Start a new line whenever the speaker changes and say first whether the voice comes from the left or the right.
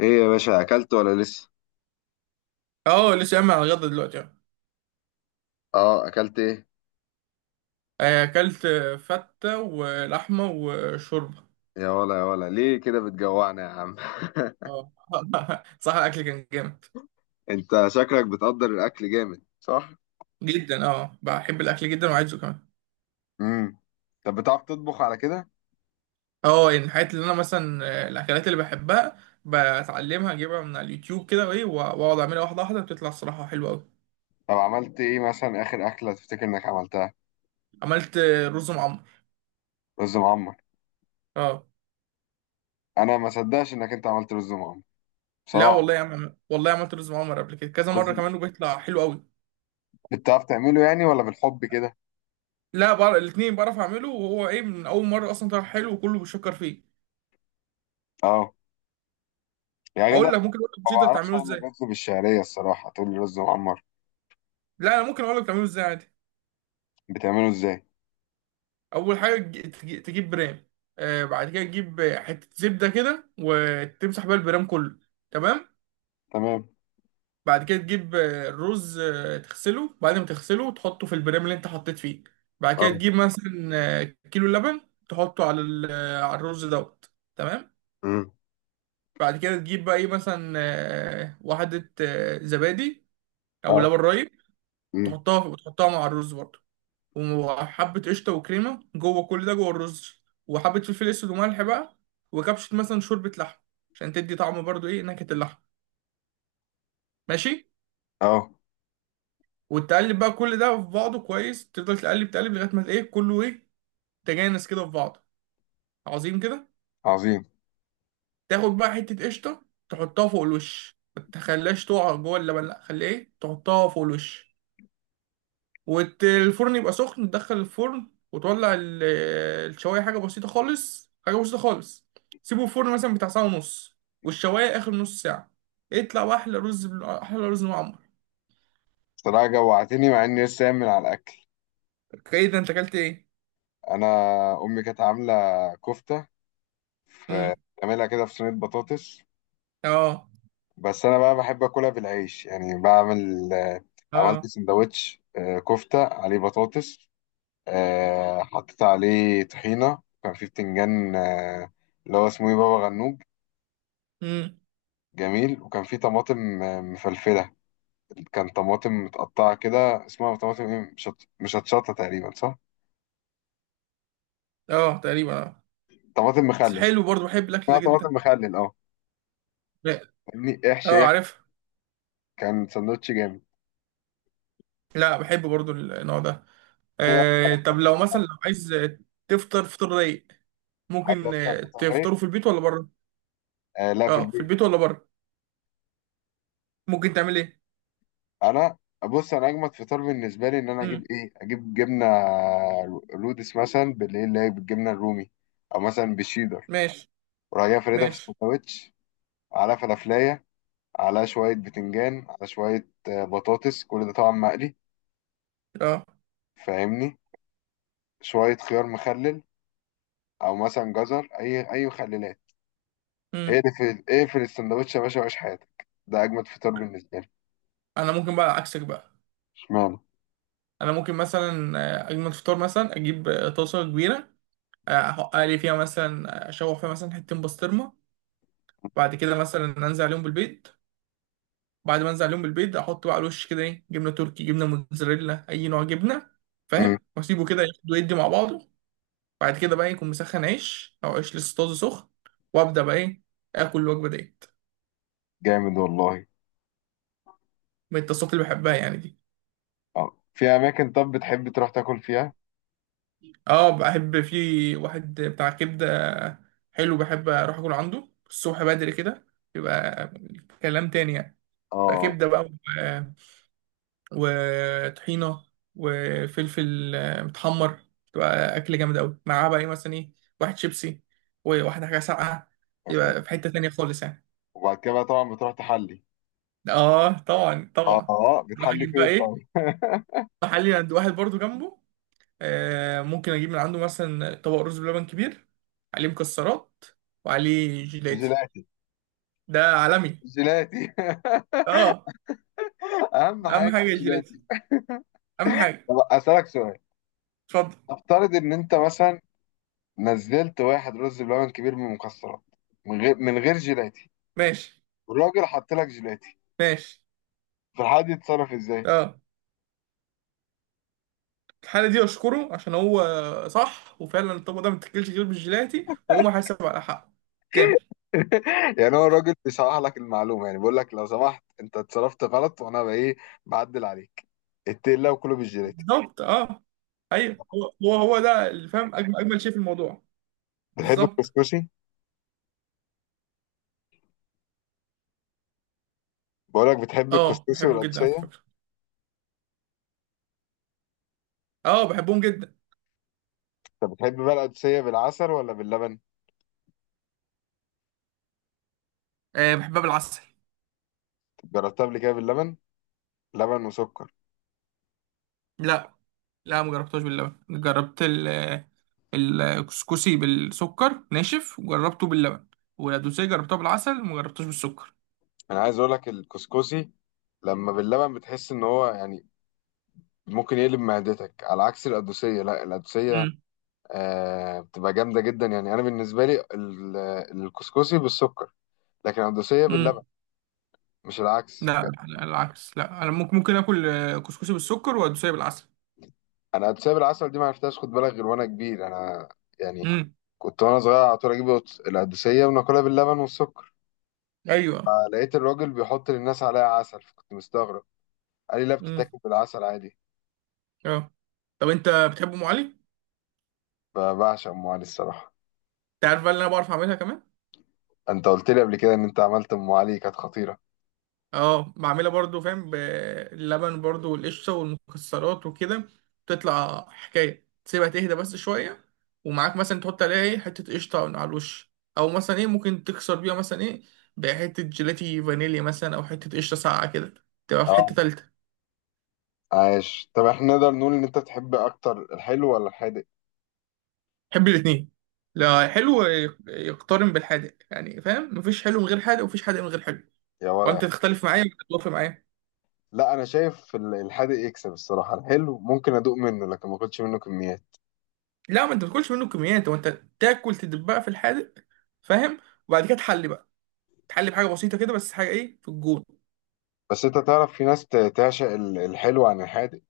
left: ايه يا باشا، اكلت ولا لسه؟
right: اه لسه قايم على الغدا دلوقتي اه.
left: اه، اكلت ايه؟
right: اكلت فتة ولحمة وشوربة.
left: يا ولا يا ولا، ليه كده بتجوعنا يا عم؟
right: اه. صح الاكل كان جامد.
left: انت شكلك بتقدر الاكل جامد، صح؟
right: جدا، بحب الاكل جدا وعايزه كمان.
left: امم. طب بتعرف تطبخ على كده؟
right: اه، يعني الحاجات اللي انا مثلا الاكلات اللي بحبها بتعلمها، اجيبها من على اليوتيوب كده، وايه، واقعد اعملها واحدة واحدة، بتطلع الصراحة حلوة قوي.
left: طب عملت ايه مثلا اخر اكله تفتكر انك عملتها؟
right: عملت رز معمر.
left: رز معمر.
right: اه.
left: انا ما صدقش انك انت عملت رز معمر
right: لا
left: بصراحه.
right: والله يا عم، والله عملت رز معمر قبل كده كذا
left: رز.
right: مرة كمان، وبيطلع حلو قوي.
left: بتعرف تعمله يعني ولا بالحب كده؟
right: لا بقى، الاتنين بعرف اعمله، وهو ايه، من اول مرة اصلا طلع حلو وكله بيشكر فيه.
left: اه. يا جدع.
right: اقول لك، ممكن اقول لك
left: ما
right: بسيطه
left: بعرفش
right: تعمله
left: اعمل
right: ازاي.
left: رز بالشعريه الصراحه، تقول لي رز معمر؟
right: لا، انا ممكن اقول لك تعمله ازاي عادي.
left: بتعمله ازاي؟
right: اول حاجه تجيب برام. آه، بعد كده تجيب حته زبده كده وتمسح بيها البرام كله. تمام.
left: تمام.
right: بعد كده تجيب الرز، تغسله، بعد ما تغسله تحطه في البرام اللي انت حطيت فيه. بعد
left: اه.
right: كده تجيب مثلا آه، كيلو لبن، تحطه على على الرز دوت. تمام.
left: امم.
right: بعد كده تجيب بقى، ايه، مثلا واحده زبادي، او
left: اه.
right: لبن رايب.
left: امم.
right: تحطها مع الرز برضه، وحبة قشطة وكريمة جوه، كل ده جوه الرز، وحبة فلفل أسود وملح بقى، وكبشة مثلا شوربة لحم، عشان تدي طعم برضو، إيه، نكهة اللحم. ماشي.
left: اه.
right: وتقلب بقى كل ده في بعضه كويس، تفضل تقلب تقلب لغاية ما إيه كله إيه، تجانس كده في بعضه. عظيم كده.
left: عظيم.
right: تاخد بقى حتة قشطة، تحطها فوق الوش، ما تخليهاش تقع جوه اللبن، لأ خليه إيه، تحطها فوق الوش. والفرن يبقى سخن، تدخل الفرن، وتولع الشوايه، حاجه بسيطه خالص، حاجه بسيطه خالص. سيبه في الفرن مثلا بتاع ساعه ونص، والشوايه اخر نص ساعه. اطلع، واحلى احلى رز معمر.
left: بصراحة جوعتني مع إني لسه قايم من على الأكل.
right: اوكي، ده انت اكلت ايه؟
left: أنا، أمي كانت عاملة كفتة، في
right: امم.
left: بتعملها كده في صينية بطاطس.
right: اه.
left: بس أنا بقى بحب آكلها بالعيش، يعني بعمل عملت
right: اه.
left: سندوتش، كفتة عليه بطاطس. حطيت عليه طحينة، وكان فيه بتنجان اللي هو اسمه إيه، بابا غنوج
right: امم.
left: جميل. وكان فيه طماطم مفلفلة. كان طماطم متقطعة كده، اسمها طماطم إيه، مش مشطشطة تقريبا صح؟
right: اه، تقريبا اه.
left: طماطم
right: بس
left: مخلل.
right: حلو برضه، بحب الاكل
left: اسمها
right: ده
left: طماطم
right: جدا.
left: مخلل أه.
right: لا،.
left: فاهمني، احشي
right: اه،
left: احشي.
right: عارف.
left: كان سندوتش جامد.
right: لا، بحب برضه النوع ده.
left: إيه،
right: طب لو مثلا، لو عايز تفطر فطار رايق،
left: عايز
right: ممكن
left: افطر فطار
right: تفطره
left: ايه؟
right: في البيت ولا بره؟
left: آه لا، في
right: اه، في
left: البيت.
right: البيت ولا بره، ممكن تعمل ايه؟
left: انا، بص انا اجمد فطار بالنسبه لي ان انا اجيب
right: امم.
left: ايه، اجيب جبنه رودس مثلا بالليل، اللي هي بالجبنه الرومي، او مثلا بالشيدر،
right: ماشي.
left: وراح جاي فردها في
right: ماشي.
left: السندوتش، على فلافلايه، على شويه بتنجان، على شويه بطاطس، كل ده طبعا مقلي،
right: اه.
left: فاهمني؟ شويه خيار مخلل، او مثلا جزر، اي مخللات.
right: امم.
left: ايه في السندوتش يا باشا، وعيش حياتك، ده اجمد فطار بالنسبه لي.
right: انا ممكن بقى عكسك بقى.
left: اشمعنى؟
right: انا ممكن مثلا اجمل فطار، مثلا اجيب طاسه كبيره، احط لي فيها مثلا اشوح فيها مثلا حتتين بسطرمه. بعد كده مثلا انزل عليهم بالبيض. بعد ما انزل عليهم بالبيض، احط بقى على الوش كده، ايه، جبنه تركي، جبنه موتزاريلا، اي نوع جبنه، فاهم، واسيبه كده ياخد ويدي مع بعضه. بعد كده بقى إيه، يكون مسخن عيش، او عيش لسه طازه سخن، وابدا بقى ايه، اكل الوجبه ديت.
left: جامد والله.
right: من التصاصات اللي بحبها يعني دي.
left: اه، في اماكن طب بتحب تروح تاكل فيها؟
right: اه، بحب في واحد بتاع كبدة حلو، بحب اروح اكل عنده الصبح بدري كده، يبقى كلام تاني يعني. بقى
left: اه،
right: كبدة بقى وطحينة وفلفل متحمر، تبقى أكل جامد أوي، معاه بقى إيه مثلا إيه، واحد شيبسي وواحدة حاجة ساقعة.
left: مثلا.
right: يبقى في حتة تانية خالص يعني.
left: وبعد كده بقى طبعا بتروح تحلي؟
right: آه، طبعا
left: اه،
right: طبعا. أروح
left: بتحلي
right: أجيب بقى
left: فين طبعا؟
right: إيه، محلي عند واحد برضو جنبه، ممكن اجيب من عنده مثلا طبق رز بلبن كبير، عليه مكسرات، وعليه جيلاتي.
left: جيلاتي.
right: ده عالمي.
left: جيلاتي.
right: اه،
left: اهم
right: اهم
left: حاجه
right: حاجه
left: جيلاتي.
right: الجيلاتي. اهم حاجه.
left: طب اسالك سؤال،
right: اتفضل.
left: افترض ان انت مثلا نزلت واحد رز بلبن كبير من المكسرات، من غير جيلاتي،
right: ماشي.
left: والراجل حط لك جيلاتي،
right: ماشي.
left: فالحد يتصرف ازاي؟
right: اه. الحالة دي اشكره، عشان هو صح، وفعلا الطبق ده ما بتاكلش غير بالجيلاتي، وهو محاسب على حقه كامل.
left: يعني هو الراجل بيصحح لك المعلومه، يعني بيقول لك لو سمحت انت اتصرفت غلط، وانا بايه بعدل عليك، اتقل الله وكله بالجيلاتي.
right: بالظبط اه. ايوه، هو ده اللي فاهم اجمل اجمل شيء في الموضوع.
left: بتحب
right: بالظبط.
left: الكسكسي؟ بقولك بتحب
right: اه،
left: الكسكسي
right: بحبه جدا على
left: والقدسية؟
right: فكره. اه، بحبهم جدا.
left: طب بتحب بقى القدسية بالعسل ولا باللبن؟
right: آه، بحبها بالعسل.
left: جربتها قبل كده باللبن، لبن وسكر؟
right: لا. لا، ما جربتهاش باللبن، جربت الكسكسي بالسكر ناشف، وجربته باللبن. والدوسيه جربتها بالعسل، وما جربتهاش بالسكر.
left: انا عايز اقولك الكسكسي لما باللبن بتحس ان هو يعني ممكن يقلب معدتك، على عكس القدوسية، لا القدوسية
right: مم.
left: آه بتبقى جامدة جدا. يعني انا بالنسبة لي الكسكسي بالسكر، لكن القدوسية باللبن،
right: امم.
left: مش العكس.
right: لا. لا، العكس، لا، انا ممكن اكل كسكسي بالسكر والدوسيه بالعسل.
left: انا القدوسية بالعسل دي ما عرفتهاش خد بالك غير وانا كبير. انا يعني
right: امم.
left: كنت وانا صغير على طول اجيب القدوسية وناكلها باللبن والسكر،
right: ايوه.
left: لقيت الراجل بيحط للناس عليها عسل، فكنت مستغرب، قال لي لا،
right: امم.
left: بتتاكل بالعسل عادي.
right: اه، طب انت بتحب ام علي؟
left: فبعشق ام علي الصراحه.
right: انت عارف بقى اللي انا بعرف اعملها كمان.
left: انت قلت لي قبل كده ان انت عملت ام علي كانت خطيره.
right: اه، بعملها برضو فاهم، باللبن برضو والقشطة والمكسرات وكده، تطلع حكاية. تسيبها تهدى بس شوية، ومعاك مثلا تحط عليها ايه حتة قشطة على الوش، أو مثلا ايه ممكن تكسر بيها مثلا ايه، بحتة جيلاتي فانيليا مثلا، أو حتة قشطة ساقعة كده، تبقى في حتة
left: اه،
right: تالتة.
left: عايش. طب احنا نقدر نقول ان انت تحب اكتر الحلو ولا الحادق؟
right: بحب الاتنين. لا، حلو يقترن بالحادق يعني، فاهم، مفيش حلو من غير حادق، ومفيش حادق من غير حلو.
left: يا ولا يا
right: وانت
left: حلو.
right: تختلف معايا ولا تتوافق معايا؟
left: لا، انا شايف الحادق يكسب الصراحه. الحلو ممكن ادوق منه لكن ما اكلش منه كميات.
right: لا، ما انت ما تاكلش منه كميات، وانت تاكل، تدبها في الحادق فاهم، وبعد كده تحلي بقى، تحلي بحاجه بسيطه كده، بس حاجه ايه في الجون.
left: بس انت تعرف في ناس تعشق الحلو عن الحادق،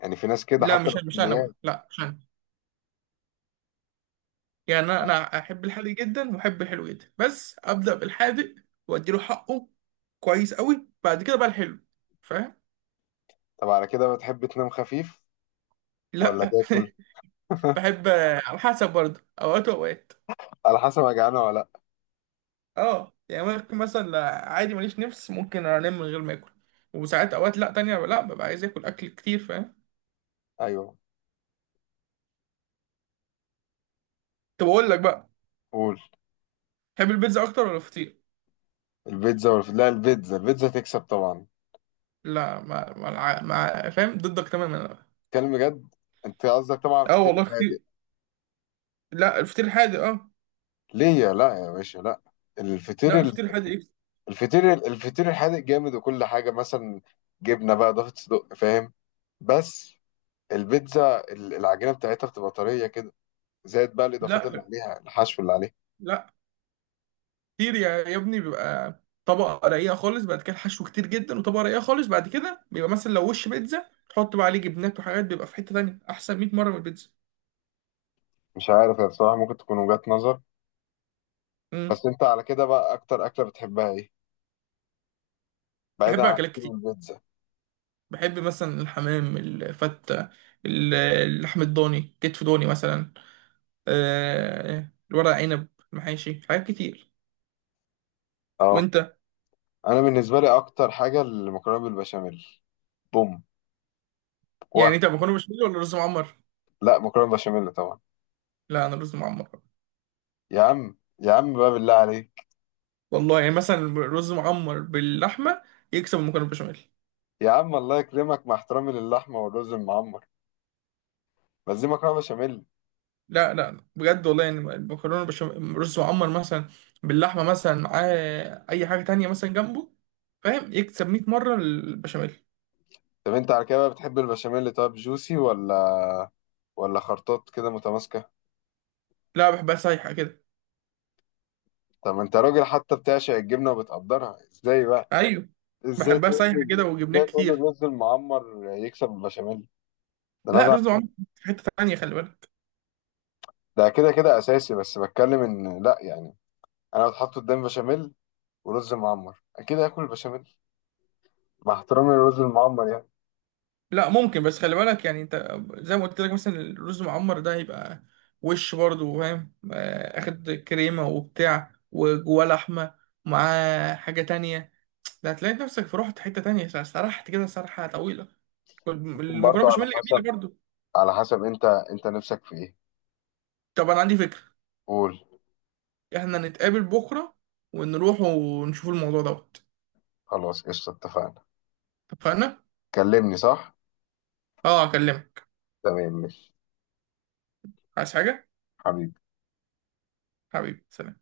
left: يعني في ناس كده
right: لا،
left: حتى
right: مش
left: لو
right: مش انا
left: كميات.
right: بقى، لا، مش انا. يعني انا احب الحادق جدا، واحب الحلو جدا، بس ابدا بالحادق، واديله حقه كويس قوي، بعد كده بقى الحلو، فاهم.
left: طب على كده بتحب تنام خفيف ولا
right: لا.
left: تاكل؟
right: بحب. على حسب برضه، اوقات واوقات.
left: على حسب، انا جعانه ولا لا.
right: اه يعني، ممكن مثلا لا، عادي ماليش نفس ممكن انام من غير ما اكل. وساعات اوقات لا تانية، لا، ببقى عايز اكل، اكل كتير فاهم.
left: ايوه.
right: طب اقول لك بقى،
left: قول.
right: تحب البيتزا اكتر ولا الفطير؟
left: البيتزا، ولا لا، البيتزا تكسب طبعا.
right: لا، ما فاهم ضدك تماما أنا.
left: كلام بجد. انت قصدك طبعا على
right: اه
left: الفطير
right: والله.
left: الهادئ.
right: لا، الفطير الحادق اه.
left: ليه يا، لا يا باشا، لا. الفطير
right: لا، الفطير الحادق ايه.
left: الفطير الفطير الحادق جامد، وكل حاجه مثلا جبنه بقى اضافه صدق، فاهم؟ بس البيتزا العجينه بتاعتها بتبقى طريه كده، زائد بقى الاضافات اللي
right: لا.
left: عليها، الحشو اللي عليها.
right: لا، كتير يا ابني، بيبقى طبقة رقيقة خالص، بعد كده الحشو كتير جدا، وطبقة رقيقة خالص، بعد كده بيبقى مثلا لو وش بيتزا، تحط بقى عليه جبنات وحاجات، بيبقى في حتة تانية أحسن 100 مرة من البيتزا.
left: مش عارف يا، بصراحه ممكن تكون وجهات نظر.
right: امم.
left: بس انت على كده بقى اكتر اكله بتحبها ايه، بعيدا
right: بحب
left: عن
right: أكلات
left: الفطير
right: كتير.
left: والبيتزا؟
right: بحب مثلا الحمام، الفتة، اللحم الضاني، كتف ضاني مثلا، الورق عنب، المحاشي، حاجات كتير.
left: اه.
right: وأنت؟
left: انا بالنسبه لي اكتر حاجه المكرونه بالبشاميل. بوم.
right: يعني أنت مكرونة بشاميل ولا رز معمر؟
left: لا، مكرونه بشاميل طبعا.
right: لا، أنا رز معمر.
left: يا عم يا عم بقى بالله عليك.
right: والله يعني مثلا رز معمر باللحمه يكسب المكرونه بالبشاميل.
left: يا عم الله يكرمك، مع احترامي للحمه والرز المعمر، بس دي مكرونه بشاميل.
right: لا لا، بجد والله يعني، المكرونه بالبشاميل، رز معمر مثلا باللحمه مثلا معاه، اي حاجه تانية مثلا جنبه، فاهم، يكسب 100 مره البشاميل.
left: طب انت على كده بقى بتحب البشاميل، طب جوسي ولا خرطات كده متماسكه؟
right: لا، بحبها سايحه كده.
left: طب ما انت راجل حتى بتعشق الجبنه وبتقدرها ازاي بقى،
right: ايوه، بحبها سايحه كده وجبنات
left: ازاي تقول لي
right: كتير.
left: الرز المعمر يكسب البشاميل؟ ده
right: لا،
left: نزع.
right: رز معمر، في حته تانية خلي بالك.
left: ده كده كده اساسي، بس بتكلم ان لا يعني انا لو اتحط قدام بشاميل ورز معمر اكيد هاكل البشاميل، مع احترامي للرز المعمر يعني.
right: لا ممكن، بس خلي بالك يعني انت زي ما قلت لك، مثلا الرز معمر ده هيبقى وش برضه فاهم، اخد كريمه وبتاع وجواه لحمه، مع حاجه تانية، ده هتلاقي نفسك في، رحت حته تانية، سرحت كده سرحه طويله.
left: ممكن
right: المكرونه
left: برضه على
right: بشاميل جميله
left: حسب،
right: برضه.
left: على حسب انت نفسك في ايه.
right: طب انا عندي فكره،
left: قول.
right: احنا نتقابل بكره، ونروح ونشوف الموضوع دوت.
left: خلاص قشطة، اتفقنا.
right: اتفقنا.
left: كلمني صح.
right: اه، اكلمك.
left: تمام ماشي.
right: عايز حاجه؟
left: حبيبي.
right: حبيبي، سلام.